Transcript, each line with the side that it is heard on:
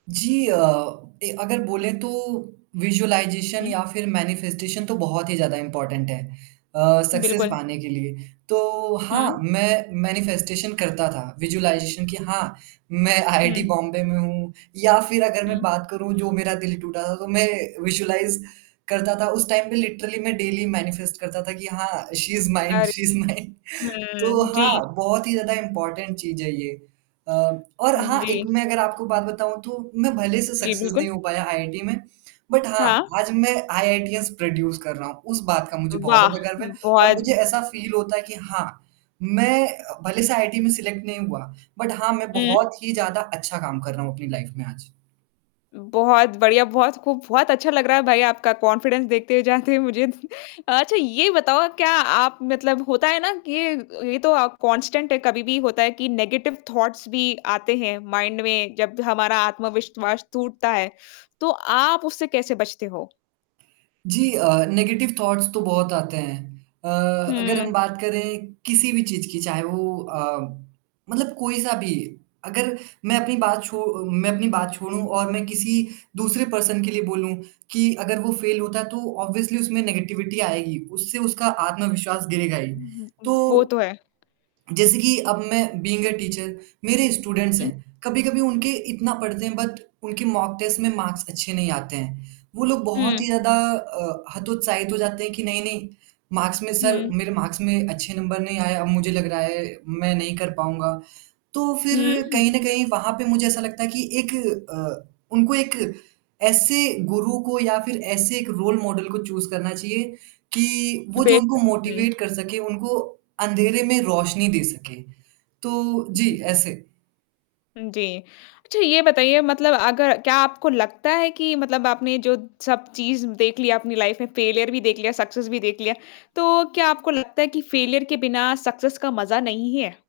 right: जी अ, ए अगर बोले तो विज़ुअलाइज़ेशन
left: हुँ।
right: या फिर मैनिफेस्टेशन तो बहुत ही ज़्यादा इम्पोर्टेंट है अ, सक्सेस
left: बिल्कुल।
right: पाने के लिए। तो हाँ,
left: हुँ।
right: मैं मैनिफेस्टेशन करता था, विज़ुअलाइज़ेशन कि हाँ, मैं आईआईटी
left: हुँ।
right: बॉम्बे में हूँ। या फिर अगर मैं
left: हुँ।
right: बात करूँ जो मेरा दिल टूटा था, तो मैं विज़ुअलाइज़ करता था उस टाइम पे लिटरली मैं डेली मैनिफेस्ट करता था कि हाँ, शी इज़ माइन
left: अरे!
right: शी इज़ माइन, तो
left: हुँ,
right: हाँ,
left: जी।
right: बहुत ही ज़्यादा इम्पोर्टेंट चीज़ है ये। अ, और
left: हुँ,
right: हाँ, एक
left: जी।
right: मैं अगर आपको एक बात बताऊँ तो, मैं भले से
left: जी,
right: सक्सेस नहीं
left: बिल्कुल।
right: हो पाया आईआईटी में, बट हाँ,
left: हाँ।
right: आज मैं आईआईटीएस प्रोड्यूस कर रहा हूँ। उस बात का मुझे
left: अ,
right: बहुत
left: वाह!
right: ज़्यादा गर्व है
left: हुँ,
right: और
left: बहुत
right: मुझे ऐसा फील होता है कि हाँ, मैं भले से आईटी में सलेक्ट नहीं हुआ, बट हाँ, मैं
left: हुँ।
right: बहुत ही ज़्यादा अच्छा काम कर रहा हूँ अपनी लाइफ में आज।
left: बहुत बढ़िया, बहुत खूब, बहुत अच्छा लग रहा है भाई आपका कॉन्फिडेंस देखते जाते मुझे। अच्छा, ये बताओ क्या आप मतलब होता है ना कि अ, ये तो आप कांस्टेंट है, कभी भी होता है कि नेगेटिव थॉट्स भी आते हैं, माइंड में जब द हमारा आत्मविश्वास टूटता है। तो आप उससे कैसे बचते हो?
right: जी अ, नेगेटिव थॉट्स तो बहुत आते हैं अ, अगर हम
left: हुँ।
right: बात करें किसी भी चीज़ की चाहे वो अ, मतलब कोई सा भी अगर मैं अपनी बात छो मैं अपनी बात छोड़ूँ और मैं किसी दूसरे पर्सन के लिए बोलूँ, कि अगर वो फ़ेल होता है तो ऑब्वियसली उसमें नेगेटिविटी आएगी, उससे उसका आत्मविश्वास गिरेगा ही।
left: वो
right: तो
left: तो है।
right: जैसे कि अब मैं बीइंग अ टीचर, मेरे स्टूडेंट्स
left: हुँ।
right: हैं, कभी-कभी उनके इतना पढ़ने के बाद, उनके मॉक टेस्ट में मार्क्स अच्छे नहीं आते हैं। वो लोग बहुत ही
left: हुँ।
right: ज़्यादा अ, हतोत्साहित हो जाते हैं कि नहीं, नहीं मार्क्स में सर
left: हुँ।
right: मेरे मार्क्स में अच्छे नंबर नहीं आए, अब मुझे लग रहा है, मैं नहीं कर पाऊँगा। तो
left: हुँ,
right: फिर कहीं
left: हुँ।
right: न कहीं वहाँ पे मुझे ऐसा लगता है कि एक अ, उनको एक ऐसे गुरु को या फिर ऐसे एक रोल मॉडल को चूज़ करना चाहिए, कि वो जो
left: बेशक,
right: उनको
left: हुँ।
right: मोटिवेट कर सके, उनको अँधेरे में रोशनी दे सके, तो जी, ऐसे।
left: उम, जी। अच्छा ये बताइए मतलब अगर क्या आपको लगता है कि मतलब आपने जो सब चीज़ देख लिया अपनी लाइफ में, फेलियर भी देख लिया, सक्सेस भी देख लिया, तो क्या आपको लगता है कि फेलियर के बिना सक्सेस का मज़ा नहीं है?